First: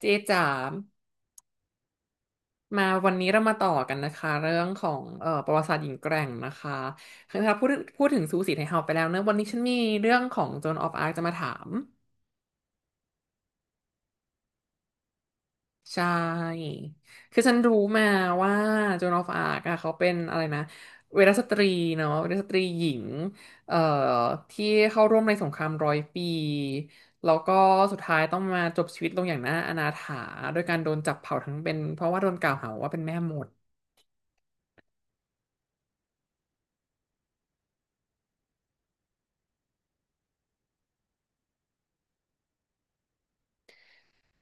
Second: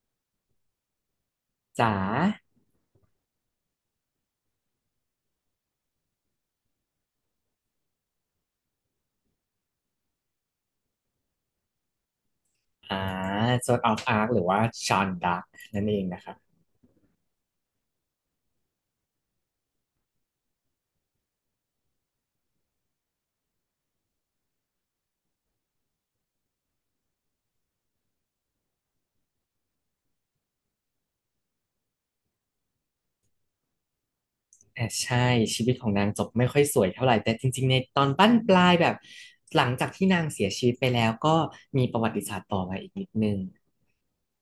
เจจ๋าจ๋ามาวันนี้เรามาต่อกันนะคะเรื่องของประวัติศาสตร์หญิงแกร่งนะคะคือถ้าพูดถึงซูสีไทยเฮาไปแล้วเนอะวันนี้ฉันมีเรื่องของโจนออฟอาร์จะมาถามอ่าโซนออฟอาร์คหรือว่าชอนดักนั่นเอใช่งนะครับคือฉันรู้มาว่าโจนออฟอาร์อะเขาเป็นอะไรนะเวรสตรีเนาะเวรสตรีหญิงเอ่อที่เข้าร่วมในสงครามร้อยปีแล้วก็สุดท้ายต้องมาจบชีวิตลงอย่างน่าอนาถาโดยการโดนจับเผาทั้งเป็นเพราะว่าโดนกล่าวหาว่าเป็นแม่มดใช่ชีวิตของนางจบไม่ค่อยสวยเท่าไหร่แต่จริงๆในตอนบั้นปลายแบบหลังจากที่นางเสียชีวิตไปแล้วก็มีประวัติศาสตร์ต่อมาอีกนิดนึง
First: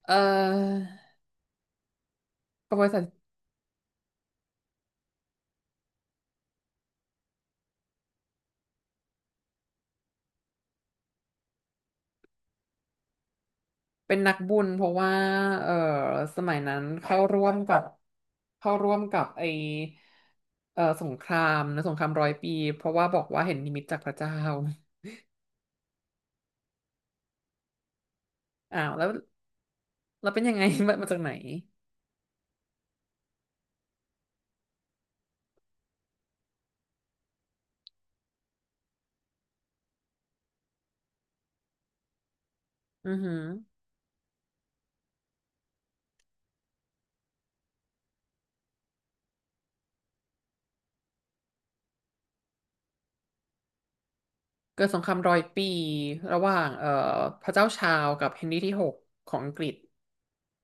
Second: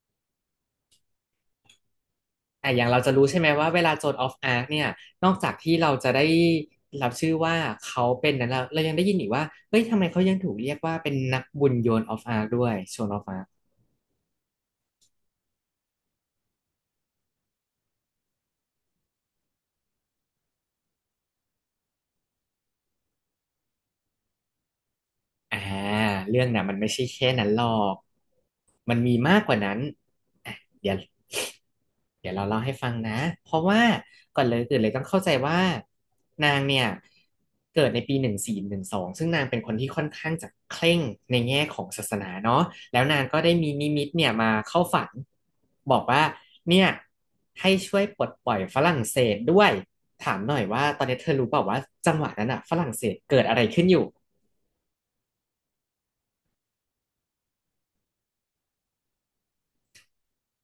เออ บอบย่างริเราษัจะทรู้ใช่ไหมว่าเวลาโซนออฟอาร์คเนี่ยนอกจากที่เราจะได้รับชื่อว่าเขาเป็นนั้นแล้วเรายังได้ยินอีกว่าเฮ้ยทำไมเขายังถูกเรียกว่าเป็นนักบุญโยนออฟอาร์คด้วยโซนออฟอาร์ค เป็นนักบุญเพราะว่าเออสมัยนั้นเข้าร่วมกับไอเออสงครามนะสงครามร้อยปีเพราะว่าบอกว่าเห็นนิมิตจากพระเจ้าอ่าเรื่องน่ะมันไม่ใช่แค่นั้นหรอกอ้าวมันแล้วมีมากกว่านั้นเราเป็นอ่ะยังไง เดี๋ยมาวมาจากไหนเดี๋ยวเราเล่าให้ฟังนะเพราะว่าก่อนเลยอื่นเลยต้องเข้าใจว่านางเนี่ยเกิดในปี1412ซึ่งนางเป็นคนที่ค่อนข้างจะเคร่งในแง่ของศาสนาเนาะแล้วอือนางหืก็อได้มีนิมิตเนี่ยมาเข้าฝันบอกว่าเนี่ยให้ช่วยปลดปล่อยฝรั่งเศสด้วยถามหน่อยว่าตอนนี้เธอรู้เปล่าว่าจังหวะนั้นอะฝรั่งเศสเกิดอะไรขึ้นอยู่ เกิดสงครามร้อยปีระหว่างพระเจ้าชาวกับเฮนรี่ที่หกของอังกฤษ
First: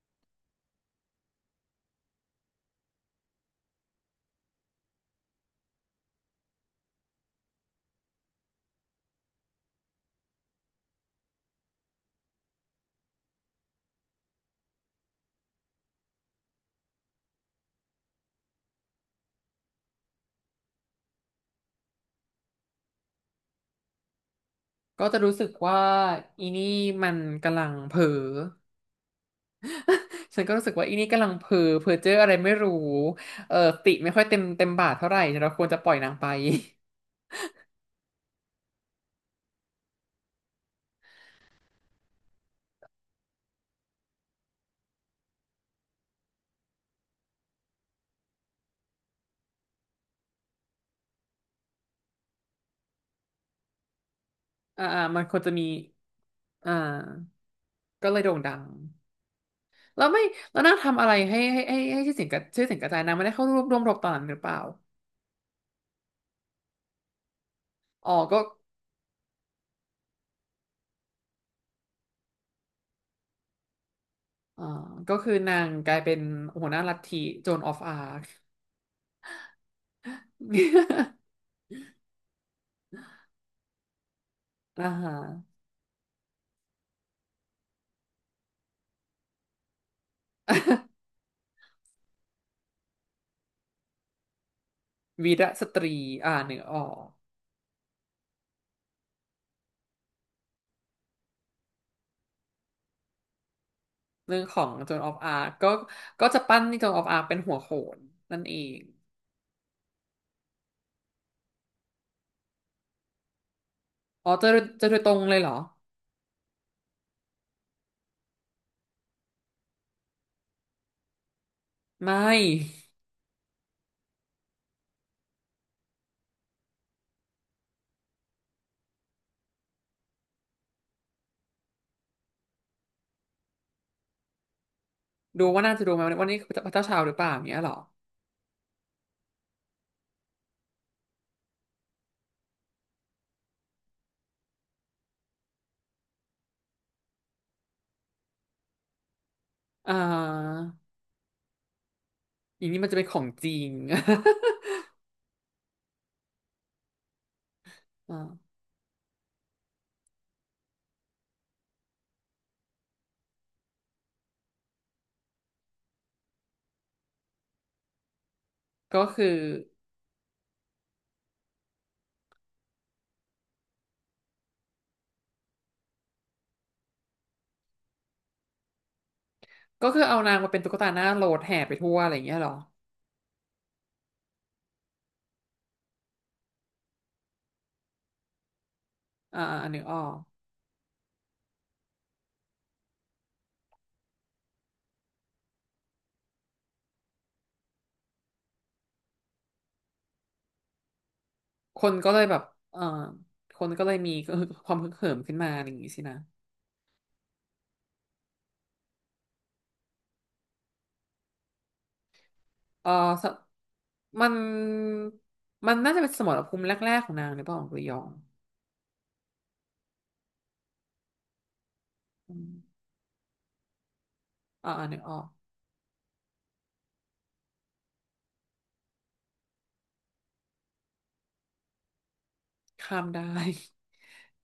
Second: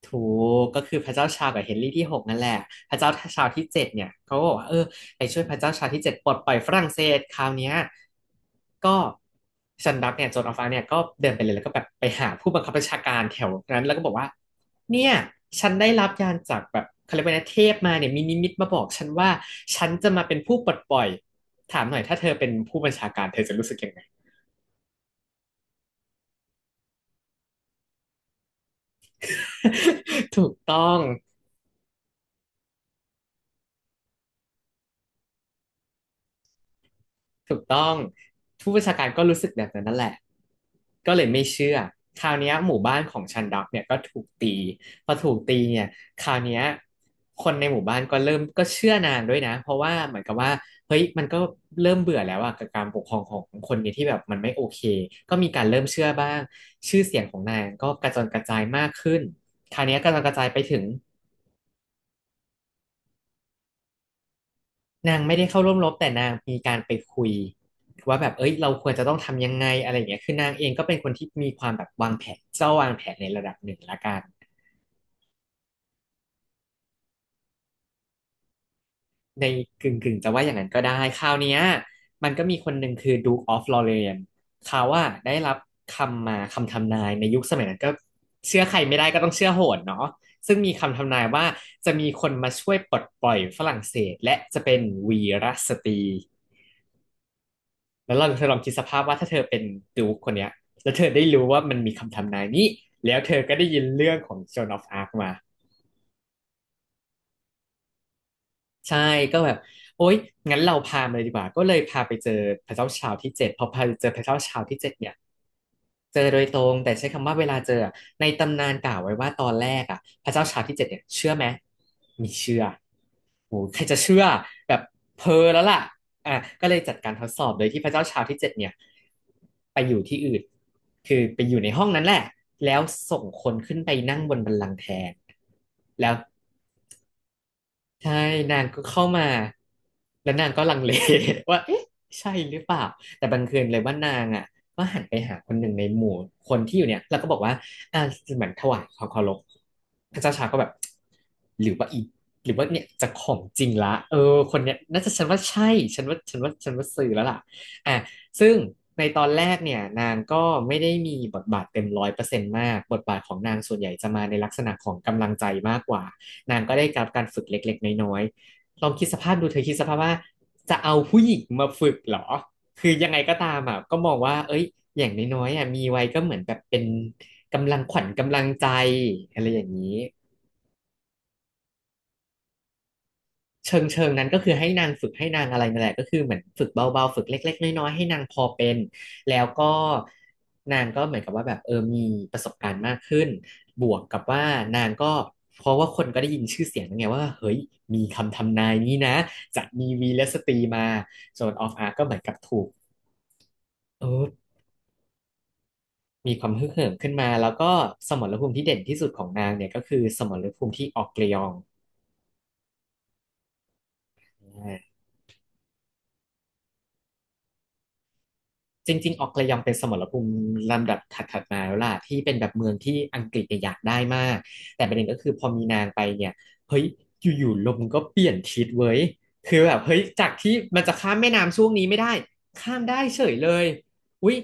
ถูกก็คือพระเจ้าชากับเฮนรี่ที่หกนั่นแหละพระเจ้าชาที่เจ็ดเนี่ยเขาก็บอกว่าเออไปช่วยพระเจ้าชาที่เจ็ดปลดปล่อยฝรั่งเศสคราวเนี้ยก็ซันดักเนี่ยโจนออฟฟ้าเนี่ยก็เดินไปเลยแล้วก็แบบไปหาผู้บังคับบัญชาการแถวนั้นแล้วก็บอกว่าเนี่ยฉันได้รับยานจากแบบเขาเรียกว่านะเทพมาเนี่ยมีนิมิตมาบอกฉันว่าฉันจะมาเป็นผู้ปลดปล่อยถามหน่อยถ้าเธอเป็นผู้บัญชาการเธอจะรู้สึกยังไง ก็จะรู้สึกว่าอีนี่มันกำลังเผลอ ฉันถูก็กรู้สึกต้ว่าออีง นี่กำลังเพ้อเจ้ออะไรไม่รู้เออติไม่ค่อยเต็มบาทเท่าไหร่เราควรจะปล่อยนางไปถูกต้องผู้บัญชาการก็รู้สึกแบบนั้นนั่นแหละก็เลยไม่เชื่อคราวเนี้ยหมู่บ้านของชันดักเนี่ยก็ถูกตีพอถูกตีเนี่ยคราวเนี้ยคนในหมู่บ้านก็เริ่มก็เชื่อนานด้วยนะเพราะว่าเหมือนกับว่าเฮ้ยมันก็เริ่มเบื่อแล้วอะกับการปกครองของคนนี้ที่แบบมันไม่โอเคอ่ามันคก็วรมีจะมีการเริ่มเชื่อบ้างอ่าชื่อเสียงของนางก็กก็ระเลจอยนโด่กงระดัจางยมากขึ้นคราวเนี้ยแล้กวระจอไม่นกระจายแล้ไปวนางถึง ทำอะไรให้ชื่อเสียงกระชื่อเสียงกระจายนางไม่ได้เข้าร่วมรบตอนนั้นหรือเปล่านางไม่ได้เข้าร่วมรบแต่นางมีการไปคุยอ๋อว่าแบบก็เอ้ยเราควรจะต้องทำยังไงอะไรอย่างเงี้ยคือนางเองก็เป็นคนที่มีความแบบวางแผนเจ้าวางแผนในระดับหนึ่งละกันอ่าก็คือนางกลายเป็นหัวหน้าลัทธิโจนออฟอาร์ค ในกึ่งกึ่งจะว่าอย่างนั้นก็ได้คราว เนี้ยมันก็มีคนหนึ่งคือ Duke of Lorraine เขาอ่าว่าฮะได้รับคำทำนายในยุคสมัยนั้นก็เชื่อใครไม่ได้ก็ต้องเชื่อโหนเนาะซึ่งมีคำทำนายว่าจะมีคนมาช่วยปลดปล่อยฝรั่งเศสและจะเป็นวีวีรรสสตตรีรี อ่าหนึ่งออกแล้วเราเธอลองคิดสภาพว่าถ้าเธอเป็นดูคคนเนี้ยแล้วเธอได้รู้ว่ามันมีคำทำนายนี้แล้วเธอก็ได้ยินเรื่องขอเรื่ง องขอ Joan ง of โจนอ Arc อฟอามา ร์คก็ก็จะปั้นโจนออฟอาร์คเป็นหัวโขนนั่นเอง ใช่ก็แบบโอ๊ยงั้นเราพามาเลยดีกว่าก็เลยพาไปเจอพระเจ้าชาวที่เจ็ดพอพาไปเจอพระอ๋อเจ้าเจอชาวที่เจอเจ็ดโดยตเนี่รยงเลยเหรอเจอโดยตรงแต่ใช้คำว่าเวลาเจออะในตำนานกล่าวไว้ว่าตอนแรกพระเจ้าชาวที่เจ็ดเนี่ยเชื่อไหมไม่ไมีเชื่อโอ้ใครจะเชื่อแบบเพอแล้วล่ะอ่ะก็เลยจัดการทดสอบโดยที่พระเจ้าชาวที่เจ็ดเนี่ยไปอยู่ที่อื่นคือไปอยู่ในห้องนั้นแหละแล้วส่งคนขึ้นไปนั่งบนบัลลังก์แทนดูว่าน่าจะดูไหมแล้ว วันนี้พระเจ้าชาวหรือเปล่าอย่างเงี้ยเหรอใช่นางก็เข้ามาแล้วนางก็ลังเล ว่าเอ๊ะใช่หรือเปล่าแต่บังเอิญเลยว่านางอ่ะก็หันไปหาคนหนึ่งในหมู่คนที่อยู่เนี่ยแล้วก็บอกว่าอ่าเหมือนถวายความเคารพอ่พระเจ้าชายก็าแบบหรือว่าอีหรืออว่าย่างนี้เนี่ยมันจะเป็นจะขอขงองจริจริง งละเออคนเนี้ยน่าจะฉันว่าใช่ฉันว่าซื้อแล้วล่ะอ่ะ อ่าซึ่งในตอนแรกเนี่ยนางก็ไม่ได้มีบทบาทเต็ม100%มากบทบาทของนางส่วนใหญ่จะมาในลักษณะของกำลังใจมากกว่า นางก็ได้รับการฝึกเล็กๆน้อยๆลองก็คิดสคืภาอพดูเธอคิดสภาพว่าจะเอาผู้หญิงมาฝึกเหรอ คือยังไงก็ตามอ่ะก็มองว่าเอ้ยอย่างน้อยๆอ่ะมีไว้ก็เหมือนแบบเป็นกำลังขวัญกำลังใจอะไรอย่างก็นี้ คือเอานางมาเป็นตุ๊กตาหน้าโหลดแห่ไปทั่วอะไรอย่างเงี้ยเหรอเชิงเชิงนั้นก็คือให้นางฝึกให้นางอะไรนั่นแหละก็คือเหมือนฝึกเบาๆฝึกเล็กๆน้อยๆให้นางพอเป็นแล้อ่าวก็อันนึกออกนางก็เหมือนกับว่าแบบมีประสบการณ์มากขึ้นบวกกับว่านางก็เพราะว่าคนก็ได้ยินชื่อเสียงแั้ไงว่าเฮ้ยมีคำทำนายนี้นะจะมีวีรสตรีมาโซนออฟคอานร์ก็ก็เหมืเลอนยกัแบบบถูกเอ่อคนก็เลยเอมีอความฮึกเหิมขึ้นมาอะไรอย่างงี้สินะมีความฮึกเหิมขึ้นมาแล้วก็สมรภูมิที่เด่นที่สุดของนางเนี่ยก็คือสมรภูมิที่ออกเกลียงเออสมันอ มันน่าจะเป็นสมรภูมิแรกๆของนางหรือเปล่าของกุยองจริงๆออกระยองเป็นสมรภูมิลำดับถัดๆมาแล้วล่ะที่เป็อืนแบบเมืองมที่อังกฤษเนี่ยอยากได้มากอ่าอัแต่นปนึระกเด็นอก็อกคือพอมีนางไปเนี่ยเฮ้ยอยู่ๆลมก็เปลี่ยนทิศเว้ยคือแบบเฮ้ยจากที่มันจะข้ามแม่น้ำช่วงนี้ไม่ได้ข้ามข้าได้มได้ เฉยเลย อุ๊ย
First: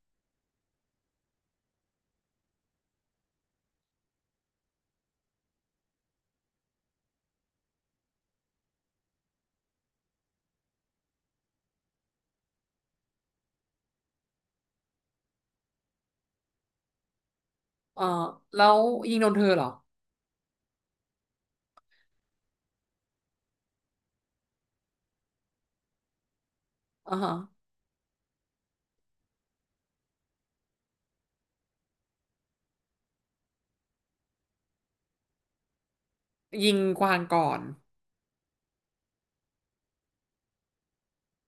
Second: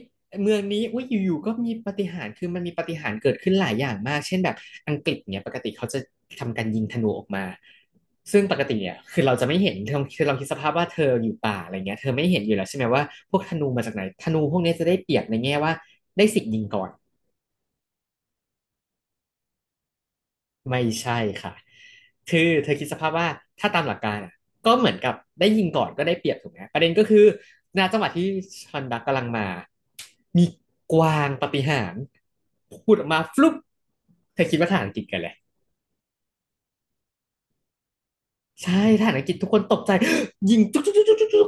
เมืองนี้อุ๊ยอยู่ๆก็มีปาฏิหาริย์คือมันมีปาฏิหาริย์เกิดขึ้นหลายอย่างมากเช่นแบบอังกฤษเนี่ยปกติเขาจะทำการยิงธนูออกมาซึ่งปกติเนี่ยคือเราจะไม่เห็นคือเราคิดสภาพว่าเธออยู่ป่าอะไรเงี้ยเธอไม่เห็นอยู่แล้วใช่ไหมว่าพวกธนูมาจากไหนธนูพวกเนี้ยจะได้เปรียบในแง่ว่าได้สิทธิ์ยิงก่อน เออแล้วยิงโดนเธอเหรอไม่ใช่ค่ะ คือเธอคิดสภาพว่าถ้าตามหลักการอะก็เหมือนกับได้ยิงก่อนก็ได้เปรียบถูกไหมประเด็นก็อ่าคือฮะณจังหวะที่ชอนดักกำลังมามีกวางปาฏิหาริย์พูดออกมาฟลุ๊ปเธอคิดว่าทหารอังกฤษกันเลยยิงกวางก่อน ใช่ทหารอังกฤษทุกคนตกใจ ยิงจุ๊กจุ๊กจุ๊กจุ๊กจุ๊ก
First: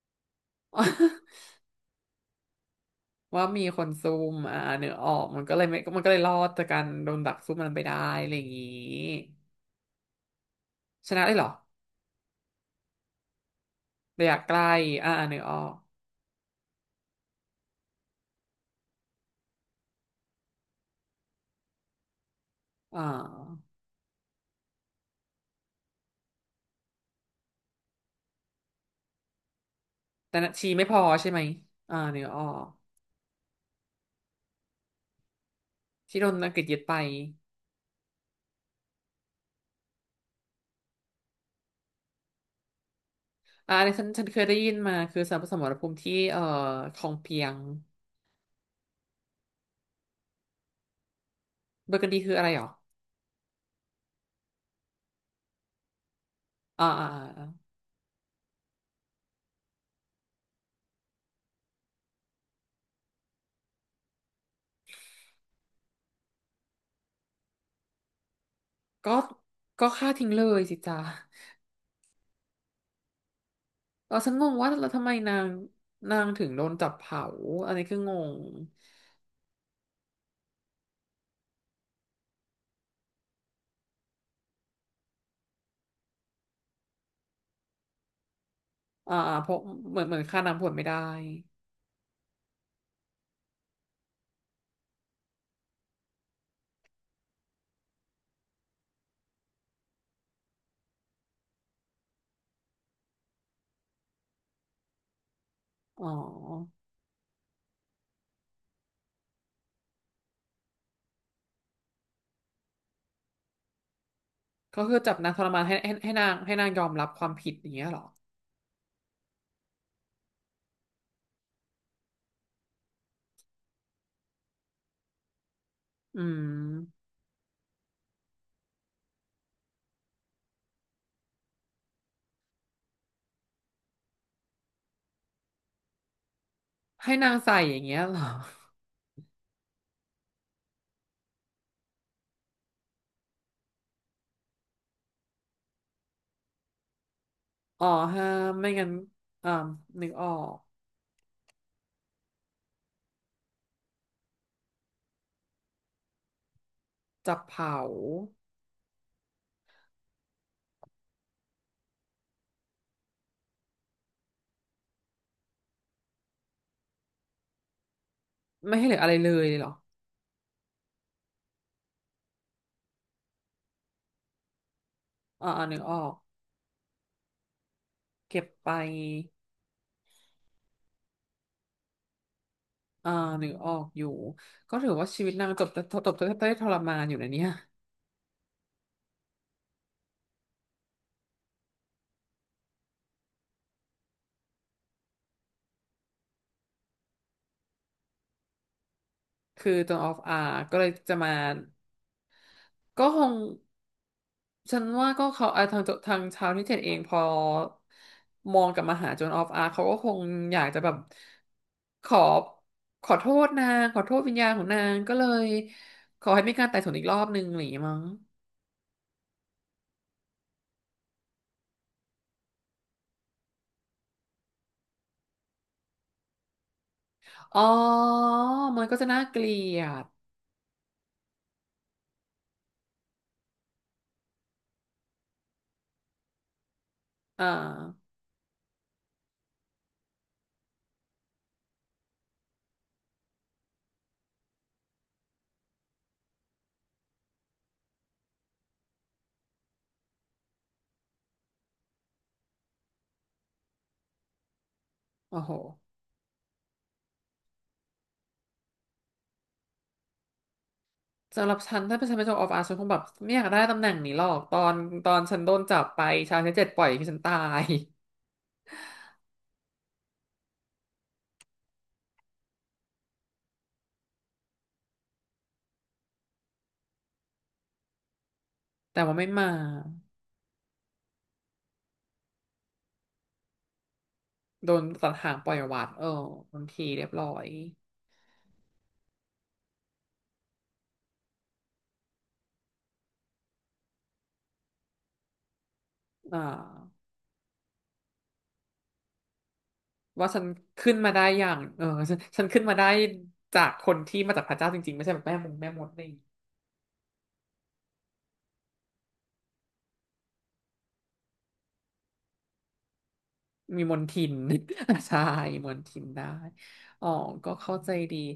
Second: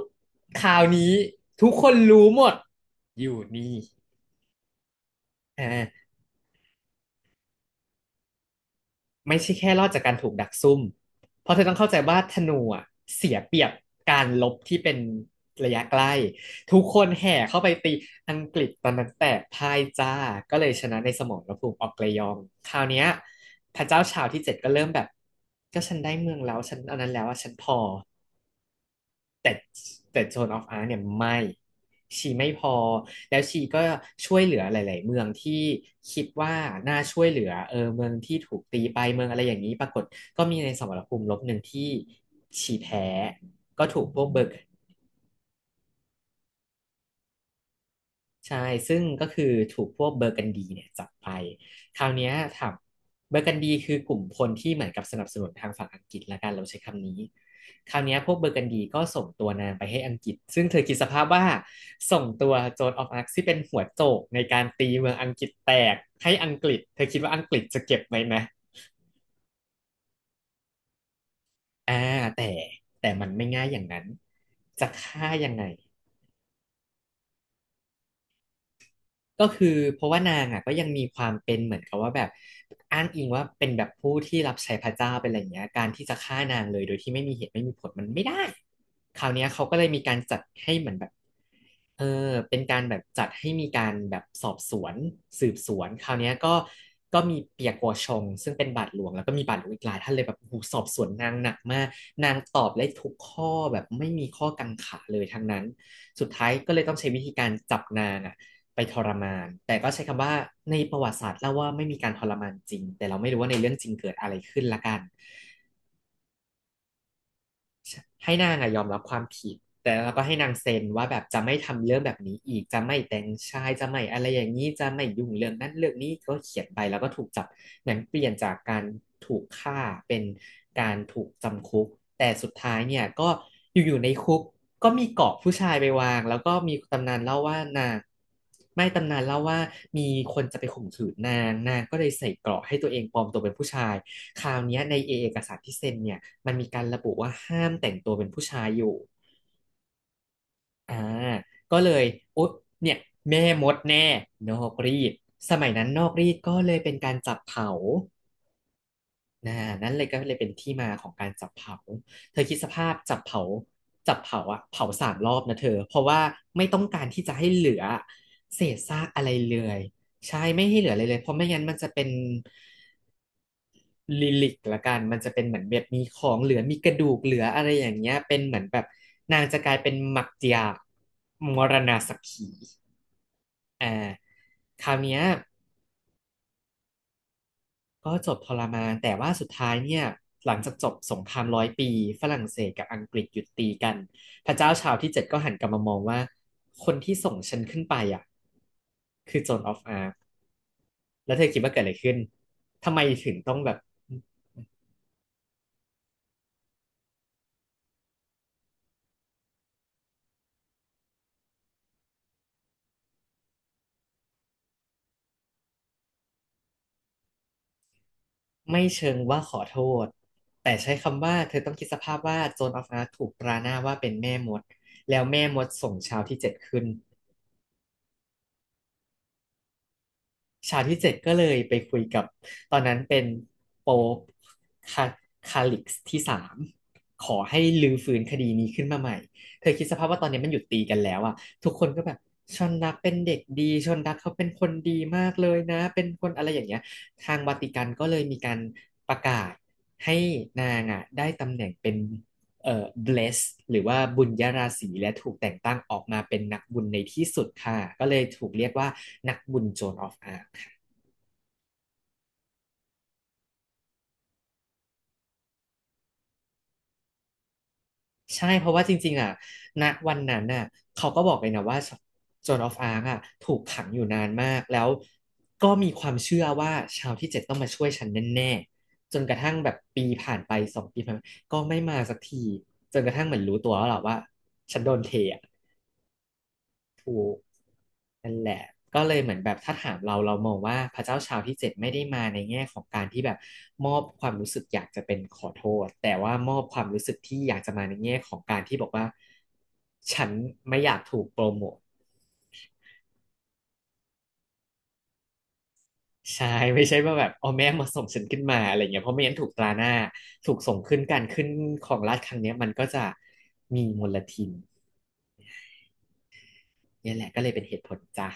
ข่าวนี้ทุกคนรู้หมดอ ยู่ว่ามีนี่คนซุ่มอ่าเนื้อออกมันก็เลยไม่มันอ่า ก็เลยรอดจากการโดนดักซุ่มมันไปได้อะไรอย่างงี้ไม่ใช่แค่รอดจากการถูกดักซุ่ม ชนะได้เหรเพอราะเธอต้องเข้าใจว่าธนูอะเสียเปรียบการะรยะลไกบลที่เป็นอ่าเนื้อออระกยะใกล้ทุกคนแห่เข้าไปตีอังกฤษตอนนั้นแตกพ่ายจ้าก็เลยชนะในสมรภูมิออกเกรยองคราวอ่เนี้ยาพระเจ้าชาวที่เจ็ดก็เริ่มแบบก็ฉันได้เมืองแล้วฉันอันนั้นแล้วอะฉันพอ แต่แต่แต่โซนนะออฟชีอาไม่ร์พเนี่อยใช่ไหไม่มอ่าเนื้อชีออไม่พกอแล้วชีก็ช่วยเหลือหลายๆเมืองที่ที่คิโดดนอังว่ากฤษยึดไปน่าช่วยเหลือเมืองที่ถูกตีไปเมืองอะไรอย่างนี้ปรากฏก็มีในสมรภูมิรบหนึ่งที่ชีแพ้อ่าอัก็นนี้ถูฉักนพฉัวนกเคเบอยร์ ได้ยินมาคือสมรภูมิที่คลองเปียงใช่ซึ่งก็คือถูกพวกเบอร์กันดีเนี่ยจับไป เบอคร์กัรานวดีเนี้คืยออะไรเหรอถามเบอร์กันดีคือกลุ่มคนที่เหมือนกับสนับสนุนทางฝั่งอังกฤษละกันเราใช้อ่าอ่าคำนี้อ่าคราวเนี้ยพวกเบอร์กันดีก็ส่งตัวนางไปให้อังกฤษซึ่งเธอคิดสภาพว่าส่งตัวโจนออฟอาร์คที่เป็นหัวโจกในการตีเมืองอังกฤษแตกให้อังกฤษเธอคิดว่าอังกฤษจะเก็บไหมนะก็ก็ฆ่าทิ้งเลยสิจ้า อ่าแต่แต่มันไม่ง่ายอย่างนั้นเราฉันงงว่าจะแล้วทำไมฆ่านางยังไง นางถึงโดนจับเผาอันนี้คืองงก็คือเพราะว่านางอ่ะก็ยังมีความเป็นเหมือนกับว่าแบบอ้างอิงว่าเป็นแบบผู้ที่รับใช้พระเจ้าเป็นอะไรอย่างเงี้ยการที่จะฆ่านางเลยโดยที่ไม่มีเหตุไม่มีผลมันไม่ได้อ่าคราวเนี้เพยราะเขาก็เลยเหมีมือนเหกามืรอนจัฆ่าดนางผลให้ไม่เหมือได้นแบบเออเป็นการแบบจัดให้มีการแบบสอบสวนสืบสวนคราวเนี้ยก็มีเปียกัวชงซึ่งเป็นบาทหลวงแล้วก็มีบาทหลวงอีกหลายท่านเลยแบบโอ้โหสอบสวนนางหนักมากนางตอบได้ทุกข้อแบบไม่มีข้อกังขาเลยทั้งนั้นอ๋อสุดท้ายก็เลยต้องใช้วิธีการจับนางอ่ะ ไปทรมาน แต่ก็ใช้คำว่าในประวัติศาสตร์เล่าว่าไม่มีการทรมานจริง แต่เราไม่รู้ว่าในเรื่องจริงเกิดอะไรขึ้นก็ละคืกัอน จับนางทรมานให้นางยอมรับความผิดอย่างเงี้ยเหรอให้นางอะยอมรับความผิดแต่แล้วก็ให้นางเซ็นว่าแบบจะไม่ทำเรื่องแบบนี้อีกจะไม่แต่งชายจะไม่อะไรอย่างนี้จะไม่ยุ่งเรื่องนั้นเรื่องนี้อืก็เขียนไปแล้วมก็ถูกจับหนังเปลี่ยนจากการถูกฆ่าเป็นการถูกจำคุกแต่สุดท้ายเนี่ยก็อยู่ๆในคุกก็มีเกาะผู้ชายไปวางแล้วก็มีตำให้นานนางเล่าใส่ว่าอย่างนาเงี้งยเหรอไม่ตำนานเล่าว่ามีคนจะไปข่มขืนนางนางก็เลยใส่เกราะให้ตัวเองปลอมตัวเป็นผู้ชาย คราวเนี้ยในเอกสารที่เซ็นเนี่ยมันมีการระบุว่าห้ามอ๋อแต่งตัวฮะเป็นผู้ชาไม่ยองั้นยู่อ่านึกออกอ่าก็เลยโอ๊ยเนี่ยแม่มดแน่นอกรีดสมัยนั้นนอกรีดก็เลยเป็นการจัจับบเผเผาานะนั่นเลยก็เลยเป็นที่มาของการจับเผาเธอคิดสภาพจับเผาจับเผาอะเผา3 รอบนะเธอเพราะว่าไม่ต้องการที่จะให้เหลือเศไม่ษให้เหลือซาอะกไรอะเลไรยเลเหรอยใช่ไม่ให้เหลืออะไรเลยเพราะไม่งั้นมันจะเป็น ลิลิกละกันมันจะเป็นอ่าเหมืออ่านนึแบกบออมีกของเหลือมีกระดูกเหลืออะไรอย่างเงี้ยเป็นเก็บเหมือนไปแบบนางจะกลายเป็นหมักเจียกหมักผีอ่านึกออกอ่าอยู่ก็คถือราวว่าเนี้ยชีวิตนางจบได้ทรมานอยู่นะเนี่ย ก็จบทรมานแต่ว่าสุดท้ายเนี่ยหลังจากจบสงครามร้อยปีฝรั่งเศสกับอังกฤษหยุดตีกันพระเจ้าชาวที่เจ็ดก็หันกลับมามองว่าคนที่ส่งฉันขึ้นไปอ่ะคือโจนคือออฟตอนอาอร์อฟอาร์ก็เลยจะมาแล้วเธอคิดว่าเกิดอะไรขึ้นทำไมก็คงถึงต้องแบบ ฉันว่าก็เขาอ่ะทางชาวนิเทศเองพอมองกลับมาหาโจนออฟอาร์เขาก็คงอยากจะแบบขอขอโทษนางขอโทษวิญญาณของนางก็เลยขอให้มีการไต่สวนอีกรอบนึงหรืออย่างงี้มั้งไม่เชิงว่าขอโทษแต่ใช้คำว่าเธอต้องคิดสภาพว่าโจนออฟอาร์คถูกประณามว่าเป็นแม่มดแล้วแม่มดส่งชาวที่เจ็ดขึ้น อ๋อมันก็จะน่าเกลียดฉากที่ 7ก็เลยไปคุยกับตอนนั้นเป็นโป๊ปคาคาลิกส์ที่ 3ขออ่ให้ลื้อาฟื้นคดีนี้ขึ้นมาใหม่ เธอคิดสภาพว่าตอนนี้มันหยุดตีกันแล้วอ่ะทุกคนก็แบบชนรักเป็นเด็กดีชนรักเขาเป็นคนดีมากเลยนะเป็นคนอะไรอย่างเงี้ยทางวาติกันก็เลยมีการประกาศให้นางอ่ะได้ตำแหน่งเป็นblessed หรือว่าบุญยราศีและถูกโอ้โหแต่งตั้งออกมาเป็นนักบุญในที่สุดค่ะก็เลยถูกเรียกว่านักบุญโจ a of Arc สำหรับฉันถ้าเป็นฉันเป็นโจนออฟอาร์ฉันคงแบบไม่อยากได้ตำแหน่งนี้หรอกตอนฉันโดนจับไปชาวนิเทศปล่อยให้ฉันตาย ใช่เพราะว่าจริงๆอ่ะณวันนั้นน่ะเขาก็บอกเลยนะว่าโจนออฟอาร์กอ่ะถูกขังอยู่นานมากแล้วก็มีความเชื่อว่าชาวที่เจ็ดต้องมาช่วยฉันแน่แต่ๆว่าจนไม่กระมาทั่งแบบปีผ่านไป2 ปีผ่านไปก็ไม่มาสักทีจนกระทั่งเหมือนรู้ตัวแล้วแหรอว่าโดฉันนโดนตัเทดหางอ่ะ ปล่อยวัดเออบางทีเรียบร้อยนั่นแหละก็เลยเหมือนแบบถ้าถามเราเรามองว่าพระเจ้าชาวที่เจ็ดไม่ได้มาในแง่ของการที่แบบมอบความรู้สึกอยากจะเป็นขอโทษแต่ว่าอ่ามอบความรู้สึกที่อยากจะมาในแง่ของการที่บอกว่าฉัว่านฉันไม่อขึ้นยากมาถูได้กโปอรย่างโมทเออฉันขึ้นมาได้จากคนที่มาจากพระเจ้าจริงๆไม่ใช่แบบแม่มงแม่มดนี่ใช่ไม่ใช่ว่าแบบอ๋อแม่มาส่งฉันขึ้นมาอะไรเงี้ยเพราะไม่งั้นถูกตราหน้าถูกส่งขึ้นการขึ้นของราชย์ครั้งเนี้ยมันก็จะมีมีมมนลทิน ทิน ใช่มนทินได้อ๋อเนี่แหละก็เลก็ยเป็นเหเข้าตุใจผลดีจ้ะ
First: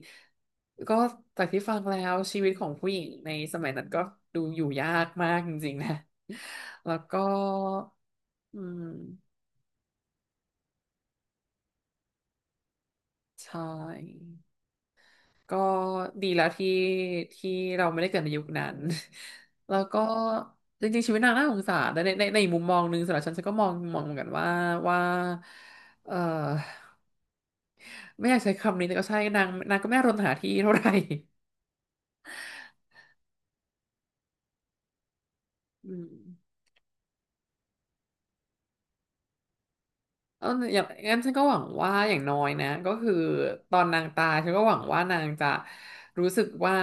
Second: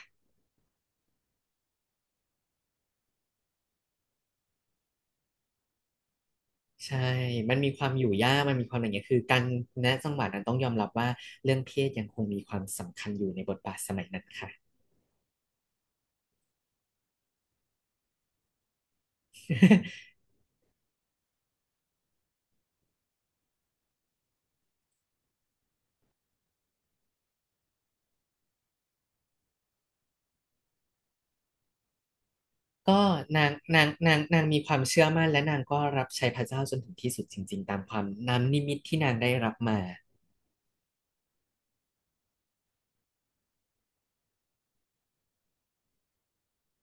ก็จากที่ฟังแล้วชีวิตของผู้หญิงในสมัยนั้นก็ดูอยู่ยากมากจริงๆนะแล้วใช่ก็มันมีความอยู่ยากมันอืมีความอะไรเงี้ยคือมการณจังหวะนั้นต้องยอมรับว่าเรื่องเพศยังคงมีความสำคัญอยู่ในบทใช่ บาทสมัยนั้นค่ะ ก็ดีแล้วที่เราไม่ได้เกิดในยุคนั้น แล้วก็ จริงๆชีวิตนางน่าสงสารแต่ในอีกมุมมองหนึ่งสำหรับฉันฉันก็มองเหมือนกันว่าว่าเออไม่อยากใช้คำนี้แต่ก็ใช่นางก็ไม่รนหาที่เท่าไหร่ก็นางมีความเชื่อมั่นและนางก็อืรัมบใช้พระเจ้าจนถึงที่สุดจริงๆตามความน้ำนิมิตที่นางได้รับมาเอออย่างงั้นฉันก็หวังว่าอย่างน้อยนะก็คือตอนนางตายฉันก็หวังว่านางจะรู้สึกว่า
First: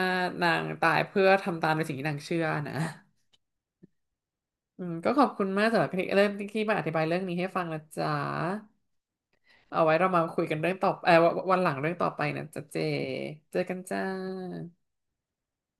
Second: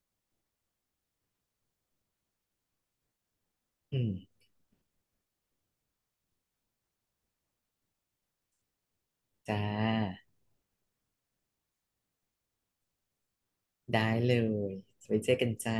นางตายเพื่อทำตามในสิ่งที่นางเชื่อนะอืมอืมก็ขอบคุณมากสำหรับที่เริ่มที่มาอธิบายเรื่องนี้ให้ฟังนะจ๊ะ จ้เอาไว้เรามาาคุยกันเรื่องต่อเออวันหลังเรื่องต่อไปนะจ๊ะเจเจอกันจ้าได้เลยไว้เจอกันจ้า